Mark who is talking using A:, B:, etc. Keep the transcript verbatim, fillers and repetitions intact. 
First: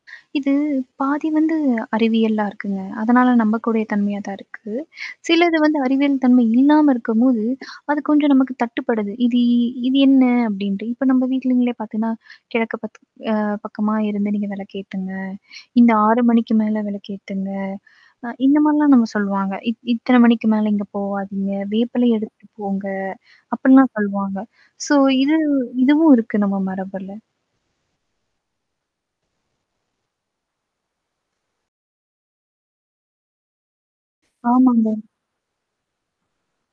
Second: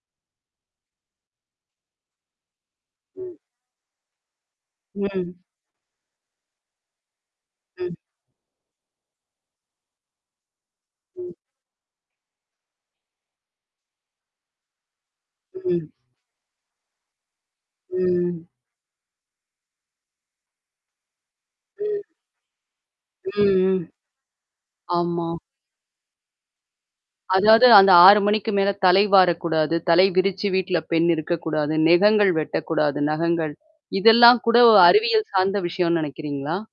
A: இது பாதி வந்து அறிவியலா இருக்குங்க. அதனால நம்பக்கூடிய தன்மையா தான் இருக்கு.
B: ம்.
A: சிலது வந்து அறிவியல் தன்மை இல்லாம இருக்கும்போது,
B: ம்.
A: அது கொஞ்சம் நமக்கு தட்டுப்படுது இது இது என்ன? அப்பிடின்ட்டு. இப்ப நம்ம
B: ம்.
A: வீட்டலங்களே பாத்தேன்னா, கிழக்கு பாத் அ பக்கமாக இருந்து நீங்க விளக்கு ஏத்துங்க,
B: ம்.
A: இந்த ஆறு மணிக்கு மேலே விளக்கேத்துங்க. அ
B: ம்.
A: இந்த மாரிலாம் நம்ம சொல்லுவாங்க. இத் இத்தன மணிக்கு மேல இங்க போவாதீங்க. வேப்பிலை
B: ம்.
A: எடுத்து போங்க.
B: ம், ம்.
A: அப்பிடின்லாம் சொல்லுவாங்க. சோ
B: ஆமா.
A: இது இதுவும் இருக்கு நம்ம மரபில.
B: அதாவது அந்த ஆறு மணிக்கு மேல தலை வாரக்கூடாது. தலை விரித்து வீட்டல பெண் இருக்கக்கூடாது. நெகங்கள் வெட்டக்கூடாது, நகங்கள். இதெல்லாம் கூட ஒரு
A: ஆமாங்க.
B: அறிவியல் சார்ந்த விஷயன்னு நினைக்கிறீங்களா?